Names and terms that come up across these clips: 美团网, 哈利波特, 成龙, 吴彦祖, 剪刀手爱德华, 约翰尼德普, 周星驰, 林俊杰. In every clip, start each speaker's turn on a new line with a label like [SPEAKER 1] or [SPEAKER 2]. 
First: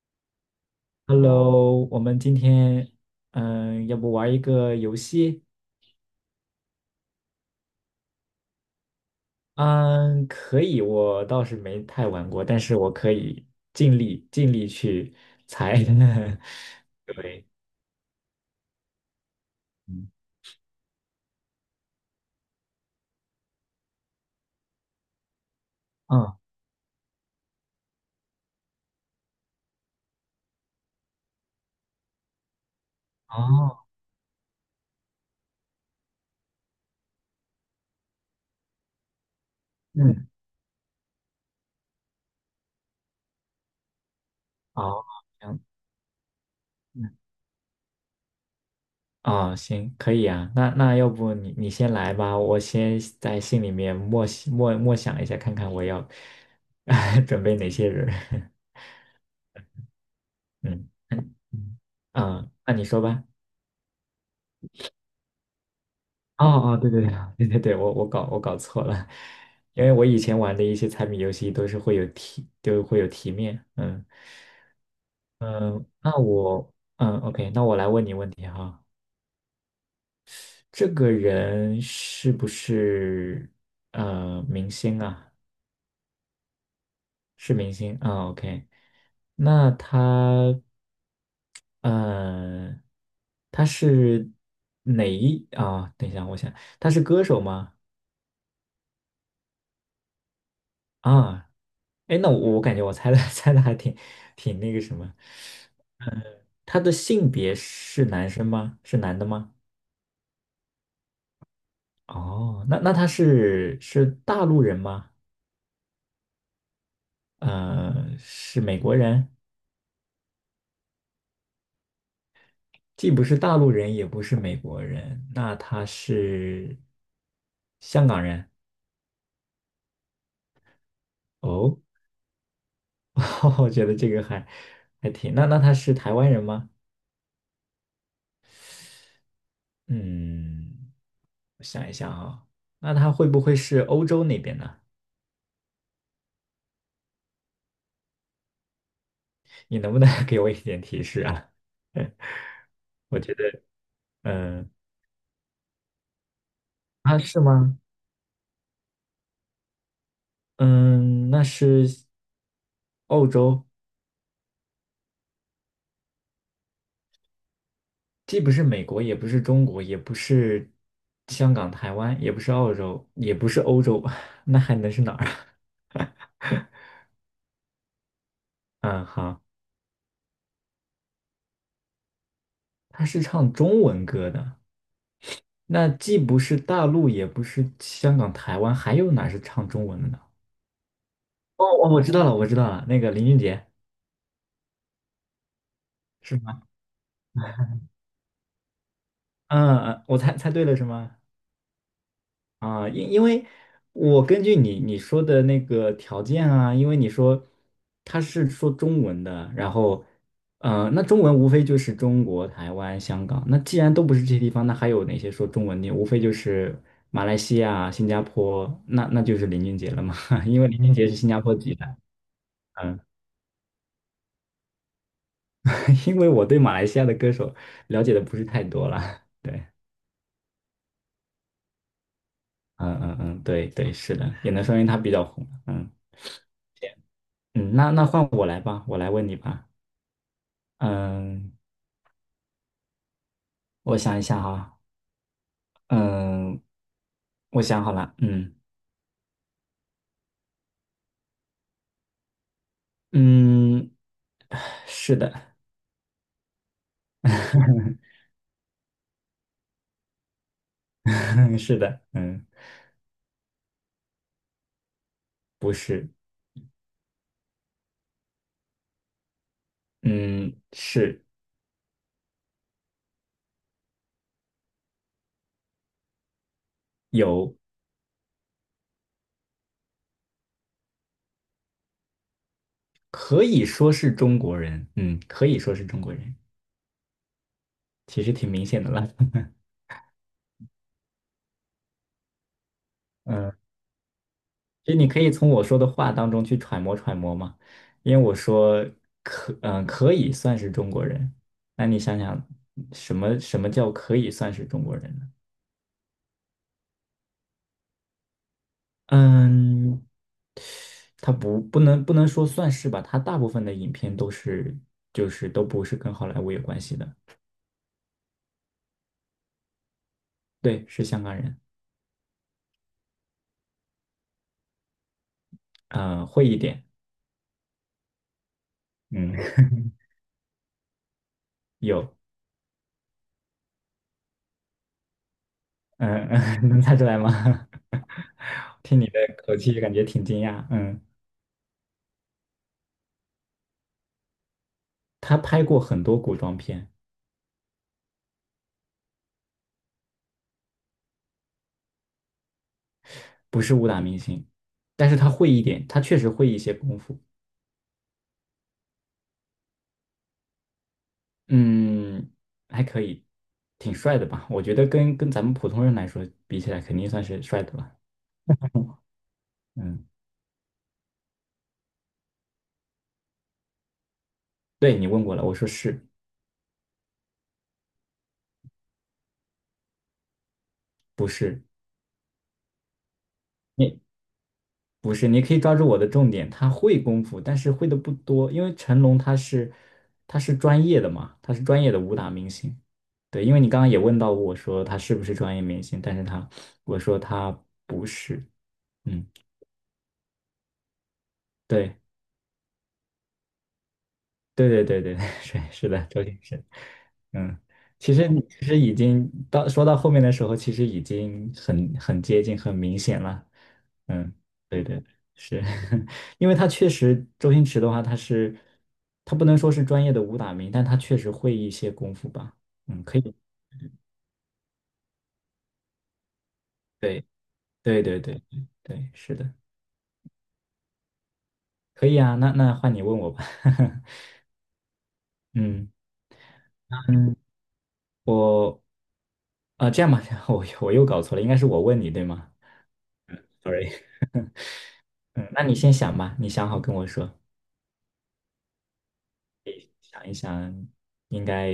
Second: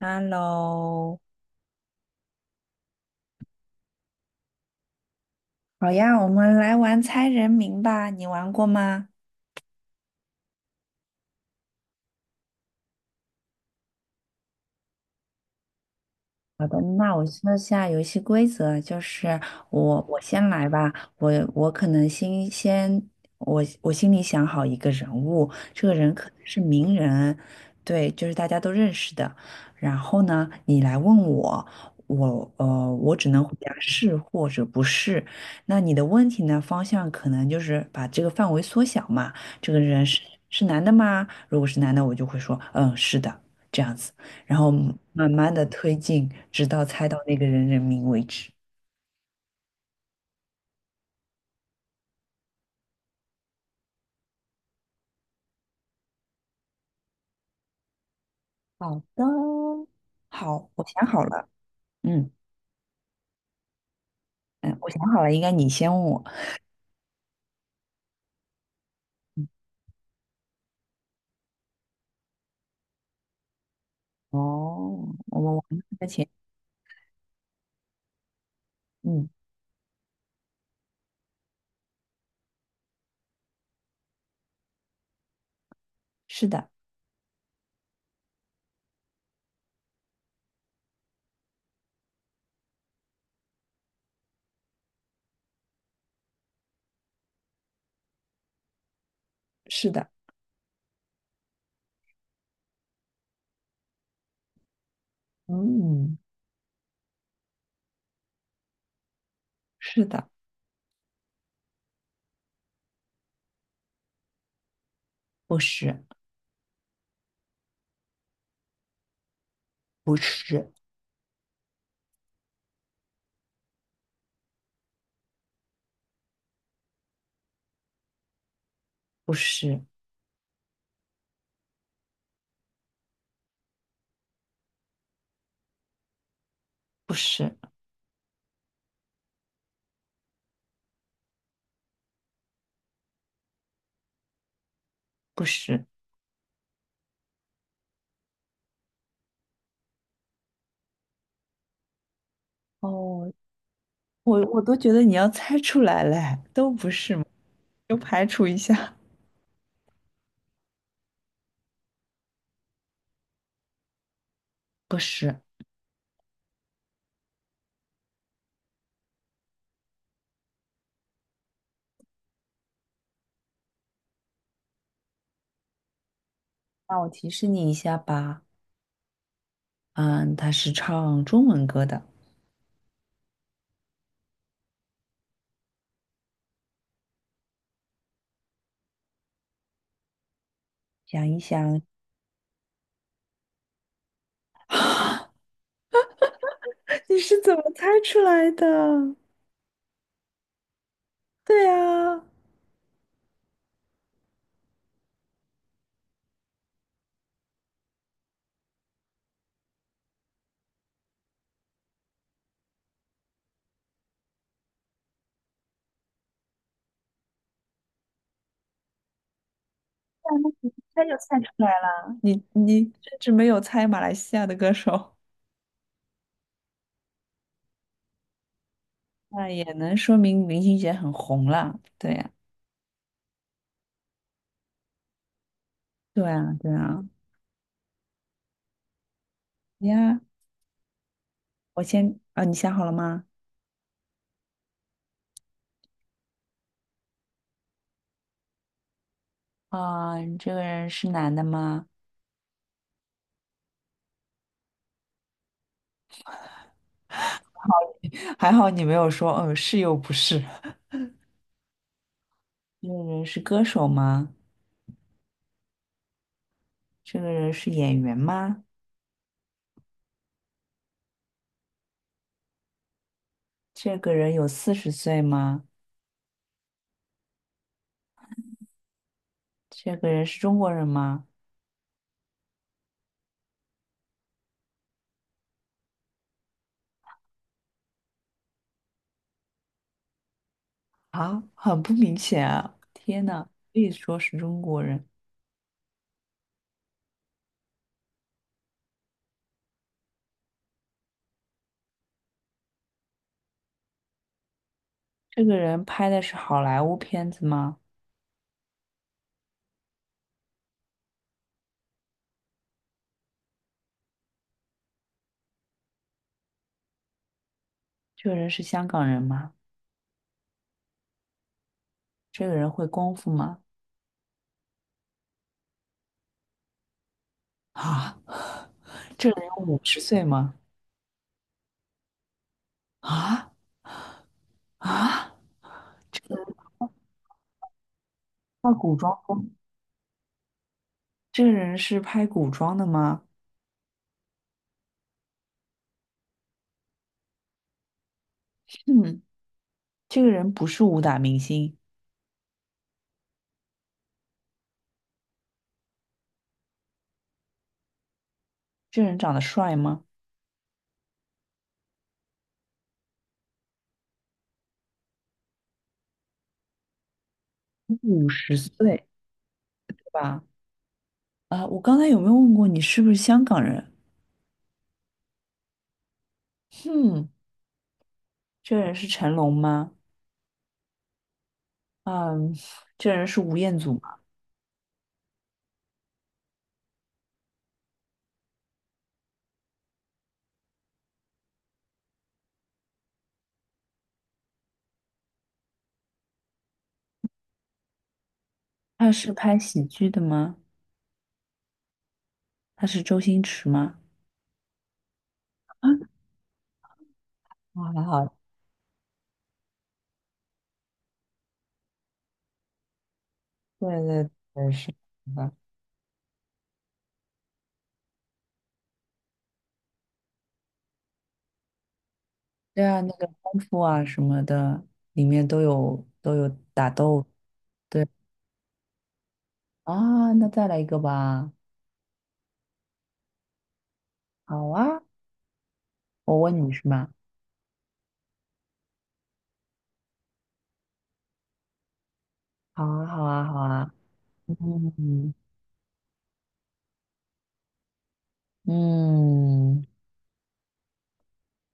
[SPEAKER 1] Hello，
[SPEAKER 2] Hello，我们今天要不玩一个游戏？
[SPEAKER 1] 好呀，我们来玩猜人名吧，你玩过吗？
[SPEAKER 2] 嗯，可以，我倒是没太玩过，但是我可以尽力尽力去猜。
[SPEAKER 1] 好的，那我
[SPEAKER 2] 对，
[SPEAKER 1] 说下游戏规则啊，就是我
[SPEAKER 2] 嗯，
[SPEAKER 1] 我先来吧。我我可能先先我心里想好一个人物，这个人可
[SPEAKER 2] 嗯，
[SPEAKER 1] 能是名人，对，就是大家都认识的。然后呢，你来问我，我只能回答
[SPEAKER 2] 哦，
[SPEAKER 1] 是或者不是。那你的问题呢，方向可能就是把这个范围缩小嘛。这个人是
[SPEAKER 2] 嗯，
[SPEAKER 1] 是男的吗？如果是男的，我就会说嗯是的，这样子。然后
[SPEAKER 2] 哦，
[SPEAKER 1] 慢
[SPEAKER 2] 这
[SPEAKER 1] 慢
[SPEAKER 2] 样，
[SPEAKER 1] 的推进，直到猜
[SPEAKER 2] 嗯，
[SPEAKER 1] 到那个人人名为止。
[SPEAKER 2] 哦，行，可以啊。那要不你先来吧，我先在心里面默默想一下，看看我要 准备哪些人。
[SPEAKER 1] 好的。好，我
[SPEAKER 2] 嗯，
[SPEAKER 1] 想 好
[SPEAKER 2] 嗯
[SPEAKER 1] 了。
[SPEAKER 2] 嗯，
[SPEAKER 1] 嗯
[SPEAKER 2] 啊那你说吧。
[SPEAKER 1] 嗯，我想好了，应该你先问我。
[SPEAKER 2] 哦哦，对对对对对对，我搞错了，因为我以前玩的一些猜谜游戏都是会有题，都会有题面。嗯
[SPEAKER 1] 哦，我们玩
[SPEAKER 2] 嗯，
[SPEAKER 1] 这个
[SPEAKER 2] 那
[SPEAKER 1] 前，
[SPEAKER 2] 我OK，那我来问你问题哈。
[SPEAKER 1] 嗯，
[SPEAKER 2] 这个人是不是明星啊？
[SPEAKER 1] 是的，
[SPEAKER 2] 是明星啊，OK。那他呃是哪一啊？等一下，我想他是歌手吗？
[SPEAKER 1] 是的，
[SPEAKER 2] 啊，哎，那我感觉我猜的 猜的还挺那个什么。
[SPEAKER 1] 嗯，
[SPEAKER 2] 他的性别是男生吗？是男的吗？
[SPEAKER 1] 是的，
[SPEAKER 2] 哦，那他是大陆人吗？
[SPEAKER 1] 不是，
[SPEAKER 2] 是美国人，
[SPEAKER 1] 不是，
[SPEAKER 2] 既不是大陆人，也不是美国人，那他是香港人。
[SPEAKER 1] 不是，
[SPEAKER 2] 哦，我觉得这个还挺，那他是台湾人吗？
[SPEAKER 1] 不是，
[SPEAKER 2] 嗯，我想一想啊，那他会不会是欧洲那边呢？
[SPEAKER 1] 不是。
[SPEAKER 2] 你能不能 给我一点提示啊？嗯，我
[SPEAKER 1] 哦，
[SPEAKER 2] 觉得，
[SPEAKER 1] 我
[SPEAKER 2] 嗯，
[SPEAKER 1] 都觉得你要猜出来嘞，都不是
[SPEAKER 2] 啊，
[SPEAKER 1] 嘛，
[SPEAKER 2] 是吗？
[SPEAKER 1] 就排除一下。
[SPEAKER 2] 嗯，那是澳洲，
[SPEAKER 1] 不是，
[SPEAKER 2] 既不是美国，也不是中国，也不是香港、台湾，也不是澳洲，也不是欧洲，那还能是哪儿啊？
[SPEAKER 1] 那我提示你一下吧。
[SPEAKER 2] 嗯，好，
[SPEAKER 1] 嗯，他是唱中文歌的。
[SPEAKER 2] 他是唱中文歌的，那既不是大陆，也不是香港、台湾，还有哪是唱中文的呢？
[SPEAKER 1] 想一
[SPEAKER 2] 哦，
[SPEAKER 1] 想。
[SPEAKER 2] 我知道了，我知道了，那个林俊杰
[SPEAKER 1] 啊，
[SPEAKER 2] 是吗？
[SPEAKER 1] 你是怎么猜出来的？
[SPEAKER 2] 嗯嗯，我猜对了是吗？
[SPEAKER 1] 对啊，那
[SPEAKER 2] 啊，因为我根据你说的那个条件啊，因为你说他是说中文的，然后，那中文无非就是中国、台湾、香港，那既然都不是这些地方，那还有哪些说中文的？无非就是马来西亚、新加坡，那就是林俊杰了嘛，因
[SPEAKER 1] 你
[SPEAKER 2] 为
[SPEAKER 1] 一
[SPEAKER 2] 林俊
[SPEAKER 1] 猜
[SPEAKER 2] 杰是
[SPEAKER 1] 就
[SPEAKER 2] 新
[SPEAKER 1] 猜
[SPEAKER 2] 加
[SPEAKER 1] 出
[SPEAKER 2] 坡
[SPEAKER 1] 来
[SPEAKER 2] 籍的。
[SPEAKER 1] 了，你
[SPEAKER 2] 嗯，
[SPEAKER 1] 甚至没有猜马来西亚的歌手。
[SPEAKER 2] 因为我对马来西亚的歌手了解的不是太多了，
[SPEAKER 1] 那也
[SPEAKER 2] 对。
[SPEAKER 1] 能说明林俊杰很红了。对呀、
[SPEAKER 2] 嗯嗯嗯，对对，是的，也能说明他比较红，嗯。
[SPEAKER 1] 对啊，对啊。
[SPEAKER 2] 嗯，那换我来吧，我来问你吧。
[SPEAKER 1] 呀，
[SPEAKER 2] 嗯，
[SPEAKER 1] 我先啊，你想好了吗？
[SPEAKER 2] 我想一下哈，嗯，我想好了。嗯
[SPEAKER 1] 啊，你这个人是男的吗？
[SPEAKER 2] 嗯，是的，
[SPEAKER 1] 还好你没有说嗯是又不是。
[SPEAKER 2] 是的。嗯，
[SPEAKER 1] 这个人是歌手吗？
[SPEAKER 2] 不是。
[SPEAKER 1] 这个人是演员吗？
[SPEAKER 2] 嗯，是。
[SPEAKER 1] 这个人有四十岁吗？
[SPEAKER 2] 有，
[SPEAKER 1] 这个人是中国人吗？
[SPEAKER 2] 可以说是中国人，嗯，可以说是中国人，其实挺明显的了。
[SPEAKER 1] 啊，很不明显啊！天 呐，
[SPEAKER 2] 嗯，
[SPEAKER 1] 可以说是中国
[SPEAKER 2] 其实
[SPEAKER 1] 人。
[SPEAKER 2] 你可以从我说的话当中去揣摩揣摩嘛，因为我说可以算是中国人，那你想想，什么什么叫可以算是中国人呢？
[SPEAKER 1] 这个人拍的是好莱坞片子吗？
[SPEAKER 2] 嗯，他不能说算是吧，他大部分的影片都是都不是跟好莱坞有关系的。
[SPEAKER 1] 这个人是香港人吗？
[SPEAKER 2] 对，是香港人。
[SPEAKER 1] 这个人会功夫吗？
[SPEAKER 2] 会一点。
[SPEAKER 1] 啊，这
[SPEAKER 2] 嗯，
[SPEAKER 1] 个人有五 十岁吗？
[SPEAKER 2] 有。
[SPEAKER 1] 啊啊，
[SPEAKER 2] 嗯嗯，能猜出来吗？
[SPEAKER 1] 那 古
[SPEAKER 2] 听你
[SPEAKER 1] 装，
[SPEAKER 2] 的口气感觉挺惊讶。嗯，
[SPEAKER 1] 这个人是拍古装的吗？
[SPEAKER 2] 他拍过很多古装片。
[SPEAKER 1] 嗯，这个人不是武打明星。
[SPEAKER 2] 不是武打明星，但是他会一点，他确实会一些功夫。
[SPEAKER 1] 这个人长得帅吗？
[SPEAKER 2] 嗯，还可以，挺帅的吧？我觉得跟咱们普通人来说比起来，肯定算是帅的了。
[SPEAKER 1] 五十岁，对
[SPEAKER 2] 嗯，
[SPEAKER 1] 吧？啊，我刚才有没有问过你是不是香港人？
[SPEAKER 2] 对，你问过了，我说是。
[SPEAKER 1] 嗯，这个人是成龙吗？
[SPEAKER 2] 不是？
[SPEAKER 1] 嗯，这个人是吴彦祖。
[SPEAKER 2] 你不是，你可以抓住我的重点。他会功夫，但是会的不多，因为成龙他是专业的嘛，他是专业的武打明星。对，因为你刚刚也问到我说他是不是专业明星，但是我说他不是。
[SPEAKER 1] 他
[SPEAKER 2] 嗯，
[SPEAKER 1] 是拍喜剧的吗？
[SPEAKER 2] 对。
[SPEAKER 1] 他是周星驰吗？
[SPEAKER 2] 对对对对，是是
[SPEAKER 1] 啊，
[SPEAKER 2] 的，周星驰。嗯，
[SPEAKER 1] 啊还
[SPEAKER 2] 其实
[SPEAKER 1] 好，
[SPEAKER 2] 其实已经到说到后面的时候，其实已经很接近、很明显了。
[SPEAKER 1] 对对
[SPEAKER 2] 嗯，
[SPEAKER 1] 对，
[SPEAKER 2] 对
[SPEAKER 1] 是
[SPEAKER 2] 对，
[SPEAKER 1] 的。
[SPEAKER 2] 是 因为他确实周星驰的话，他不能说是专业的武打名，但他确实会一些功夫吧。
[SPEAKER 1] 对啊，
[SPEAKER 2] 嗯，
[SPEAKER 1] 那
[SPEAKER 2] 可
[SPEAKER 1] 个
[SPEAKER 2] 以，
[SPEAKER 1] 功夫啊什么的，里面都有都有打
[SPEAKER 2] 对
[SPEAKER 1] 斗
[SPEAKER 2] 对对对对对，是的，
[SPEAKER 1] 啊。那再来一个吧。
[SPEAKER 2] 可以啊。那换你问我吧。
[SPEAKER 1] 好啊，
[SPEAKER 2] 嗯，
[SPEAKER 1] 我问你是吗？
[SPEAKER 2] 我这样吧，我又搞错了，应该是我问你对吗
[SPEAKER 1] 好啊，好啊，好
[SPEAKER 2] ？sorry
[SPEAKER 1] 啊。嗯
[SPEAKER 2] 嗯，那你先想吧，你想好跟我说，
[SPEAKER 1] 嗯，
[SPEAKER 2] 想一想，应该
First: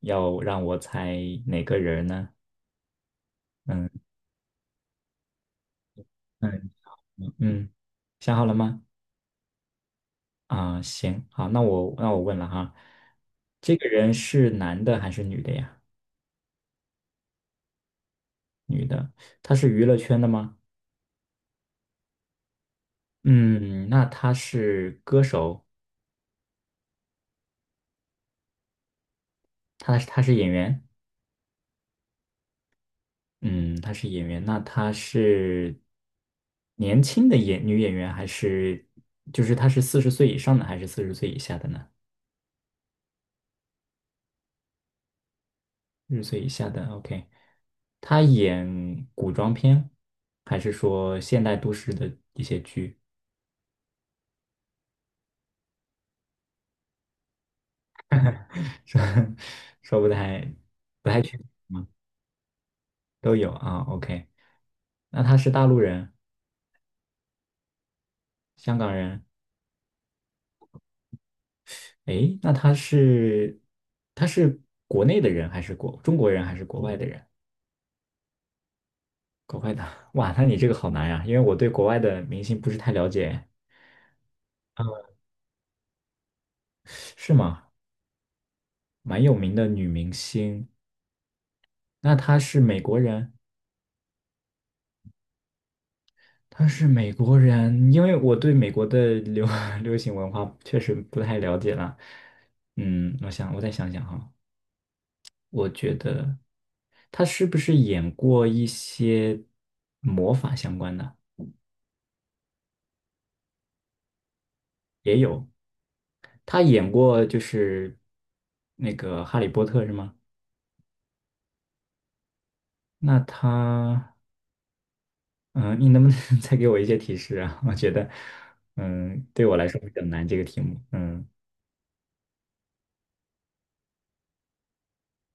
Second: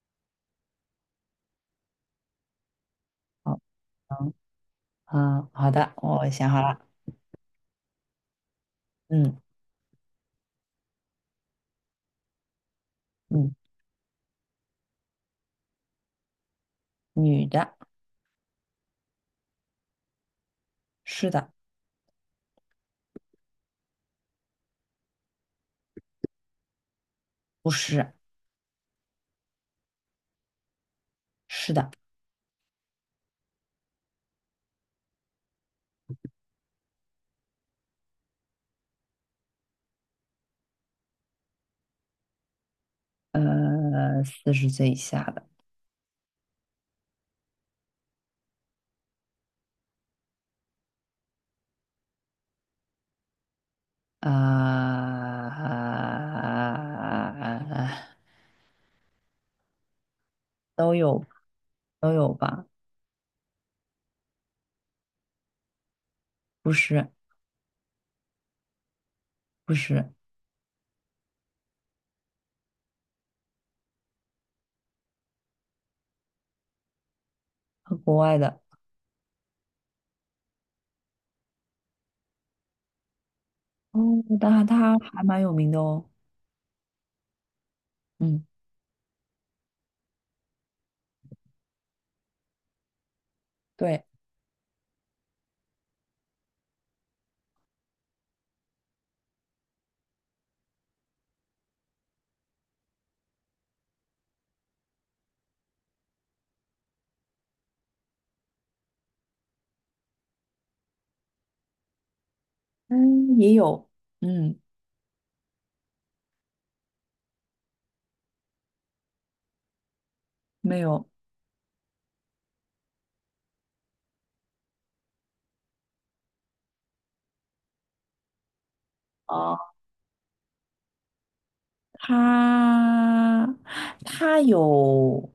[SPEAKER 2] 要让我猜哪个人呢？
[SPEAKER 1] 好。
[SPEAKER 2] 嗯
[SPEAKER 1] 嗯，好的，我想好
[SPEAKER 2] 嗯
[SPEAKER 1] 了。
[SPEAKER 2] 嗯，想好了吗？
[SPEAKER 1] 嗯
[SPEAKER 2] 啊，行，好，那我问了哈。
[SPEAKER 1] 嗯，
[SPEAKER 2] 这个人是男的还是女的呀？
[SPEAKER 1] 女的，
[SPEAKER 2] 女的。她是娱乐圈的吗？
[SPEAKER 1] 是的，
[SPEAKER 2] 嗯，那她是歌手。
[SPEAKER 1] 不是，
[SPEAKER 2] 她是演员。
[SPEAKER 1] 是的，
[SPEAKER 2] 嗯，她是演员，那她是年轻的女演员还是就是她是四十岁以上的还是四十岁以下的呢？
[SPEAKER 1] 呃，四十岁以下的。
[SPEAKER 2] 六岁以下的，OK。他演古装片，还是说现代都市的一些剧？
[SPEAKER 1] 啊，
[SPEAKER 2] 说说不太
[SPEAKER 1] 都
[SPEAKER 2] 不太
[SPEAKER 1] 有
[SPEAKER 2] 确定，
[SPEAKER 1] 都有吧？
[SPEAKER 2] 都有啊，OK。那他是大陆人、
[SPEAKER 1] 不是
[SPEAKER 2] 香港人，
[SPEAKER 1] 不是，
[SPEAKER 2] 诶，那他是他是国内的人还是中国人还是国外的人？
[SPEAKER 1] 国外的
[SPEAKER 2] 国外的，哇，那你这个好难呀，因为我对国外的明星不是太了解。
[SPEAKER 1] 哦。但他还蛮有名的哦。
[SPEAKER 2] 是吗？
[SPEAKER 1] 嗯，
[SPEAKER 2] 蛮有名的女明星，那她是美国人？
[SPEAKER 1] 对，
[SPEAKER 2] 他是美国人，因为我对美国的流 流行文化确实不太了解了。嗯，我想我再想想哈，我觉得他是不是演过一些魔法相关的？
[SPEAKER 1] 嗯，也有，嗯，
[SPEAKER 2] 也有，他演过就是那个《哈利波特》是吗？
[SPEAKER 1] 没有。
[SPEAKER 2] 那他，嗯，你能不能 再给我一些提示啊？我觉得，对我来
[SPEAKER 1] 哦，
[SPEAKER 2] 说比较难这个题目。嗯，
[SPEAKER 1] 他他有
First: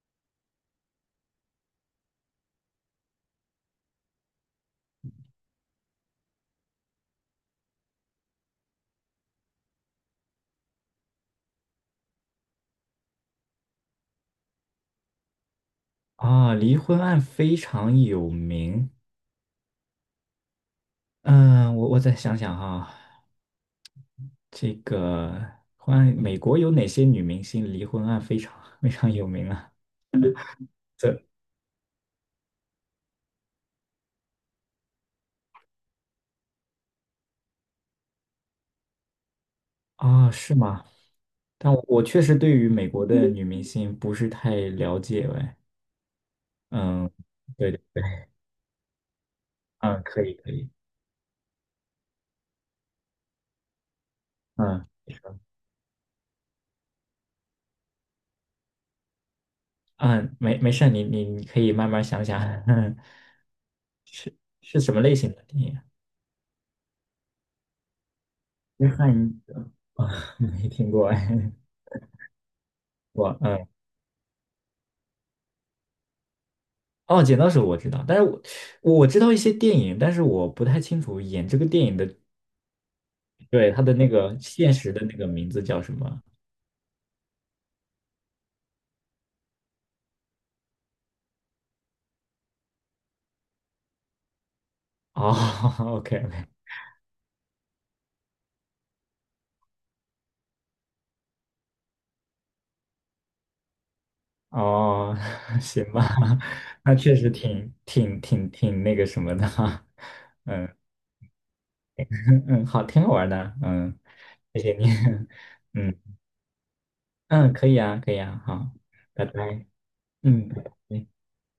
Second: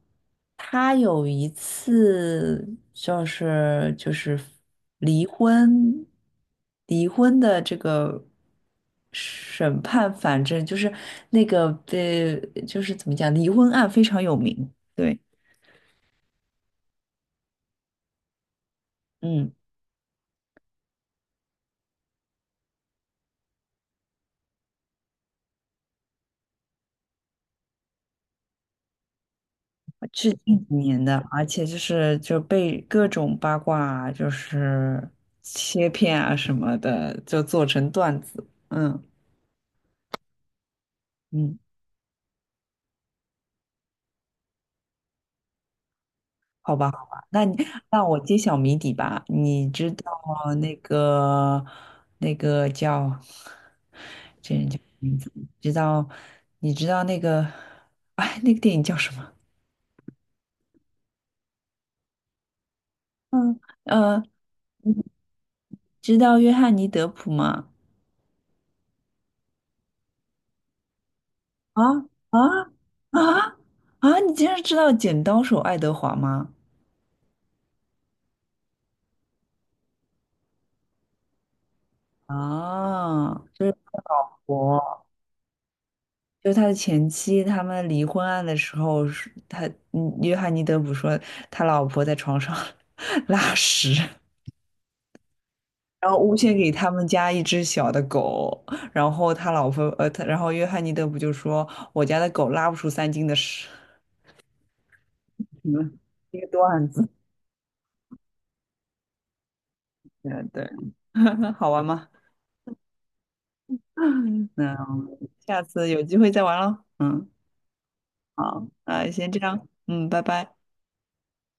[SPEAKER 1] 他有一次就是离婚离婚的这个审判。反正就是那个，就是怎么讲，离婚案非常有名。对，
[SPEAKER 2] 啊，离婚案非常有名。
[SPEAKER 1] 嗯，
[SPEAKER 2] 嗯，我再想想哈，这个关于美国有哪些女明星离婚案非常 非常有名啊？
[SPEAKER 1] 是近几年的，
[SPEAKER 2] 这
[SPEAKER 1] 而且就是就被各种八卦就是切片啊什么的，就做成段子。嗯
[SPEAKER 2] 啊，是吗？
[SPEAKER 1] 嗯。
[SPEAKER 2] 但我确实对于美国的女明星不是太了解哎。
[SPEAKER 1] 好吧，好
[SPEAKER 2] 嗯，
[SPEAKER 1] 吧，
[SPEAKER 2] 对对
[SPEAKER 1] 那
[SPEAKER 2] 对，
[SPEAKER 1] 我揭晓谜底吧。你知
[SPEAKER 2] 嗯，
[SPEAKER 1] 道
[SPEAKER 2] 可以可以。
[SPEAKER 1] 那个那个叫，
[SPEAKER 2] 嗯
[SPEAKER 1] 知道你知道那个，哎，那个电影叫什么？
[SPEAKER 2] 嗯，没事儿你可以慢慢想想。
[SPEAKER 1] 呃，
[SPEAKER 2] 是是什么类型的电影？
[SPEAKER 1] 知道约翰尼德普吗？
[SPEAKER 2] 约翰啊，没听过哎，
[SPEAKER 1] 啊啊
[SPEAKER 2] 我
[SPEAKER 1] 啊
[SPEAKER 2] 嗯。
[SPEAKER 1] 啊！你竟然知道剪刀手爱德华吗？
[SPEAKER 2] 哦，剪刀手我知道，但是我知道一些电影，但是我不太清楚演这个电影的，
[SPEAKER 1] 啊，
[SPEAKER 2] 对，他的那个 现实的
[SPEAKER 1] 我
[SPEAKER 2] 那个名字叫什么？
[SPEAKER 1] 就他的前妻。他们离婚案的时候是他约翰尼德普说他老婆在床上 拉屎。
[SPEAKER 2] 哦
[SPEAKER 1] 然
[SPEAKER 2] ，OK
[SPEAKER 1] 后诬
[SPEAKER 2] OK，
[SPEAKER 1] 陷给他们家一只小的狗，然后他老婆然后约翰尼德不就说我家的狗拉不出3斤的屎。
[SPEAKER 2] 哦，行
[SPEAKER 1] 嗯，
[SPEAKER 2] 吧，
[SPEAKER 1] 一个 段
[SPEAKER 2] 那
[SPEAKER 1] 子。
[SPEAKER 2] 确实挺那个什么的哈，
[SPEAKER 1] 对
[SPEAKER 2] 嗯
[SPEAKER 1] 对，好玩吗？
[SPEAKER 2] 嗯，好，挺好玩的，嗯，
[SPEAKER 1] 嗯，
[SPEAKER 2] 谢谢你，
[SPEAKER 1] 下 次
[SPEAKER 2] 嗯
[SPEAKER 1] 有机会再玩喽。嗯，
[SPEAKER 2] 嗯，可以啊，可以啊，
[SPEAKER 1] 好，
[SPEAKER 2] 好，
[SPEAKER 1] 那
[SPEAKER 2] 拜
[SPEAKER 1] 先这
[SPEAKER 2] 拜，
[SPEAKER 1] 样，嗯，拜
[SPEAKER 2] 嗯。
[SPEAKER 1] 拜。
[SPEAKER 2] 拜拜。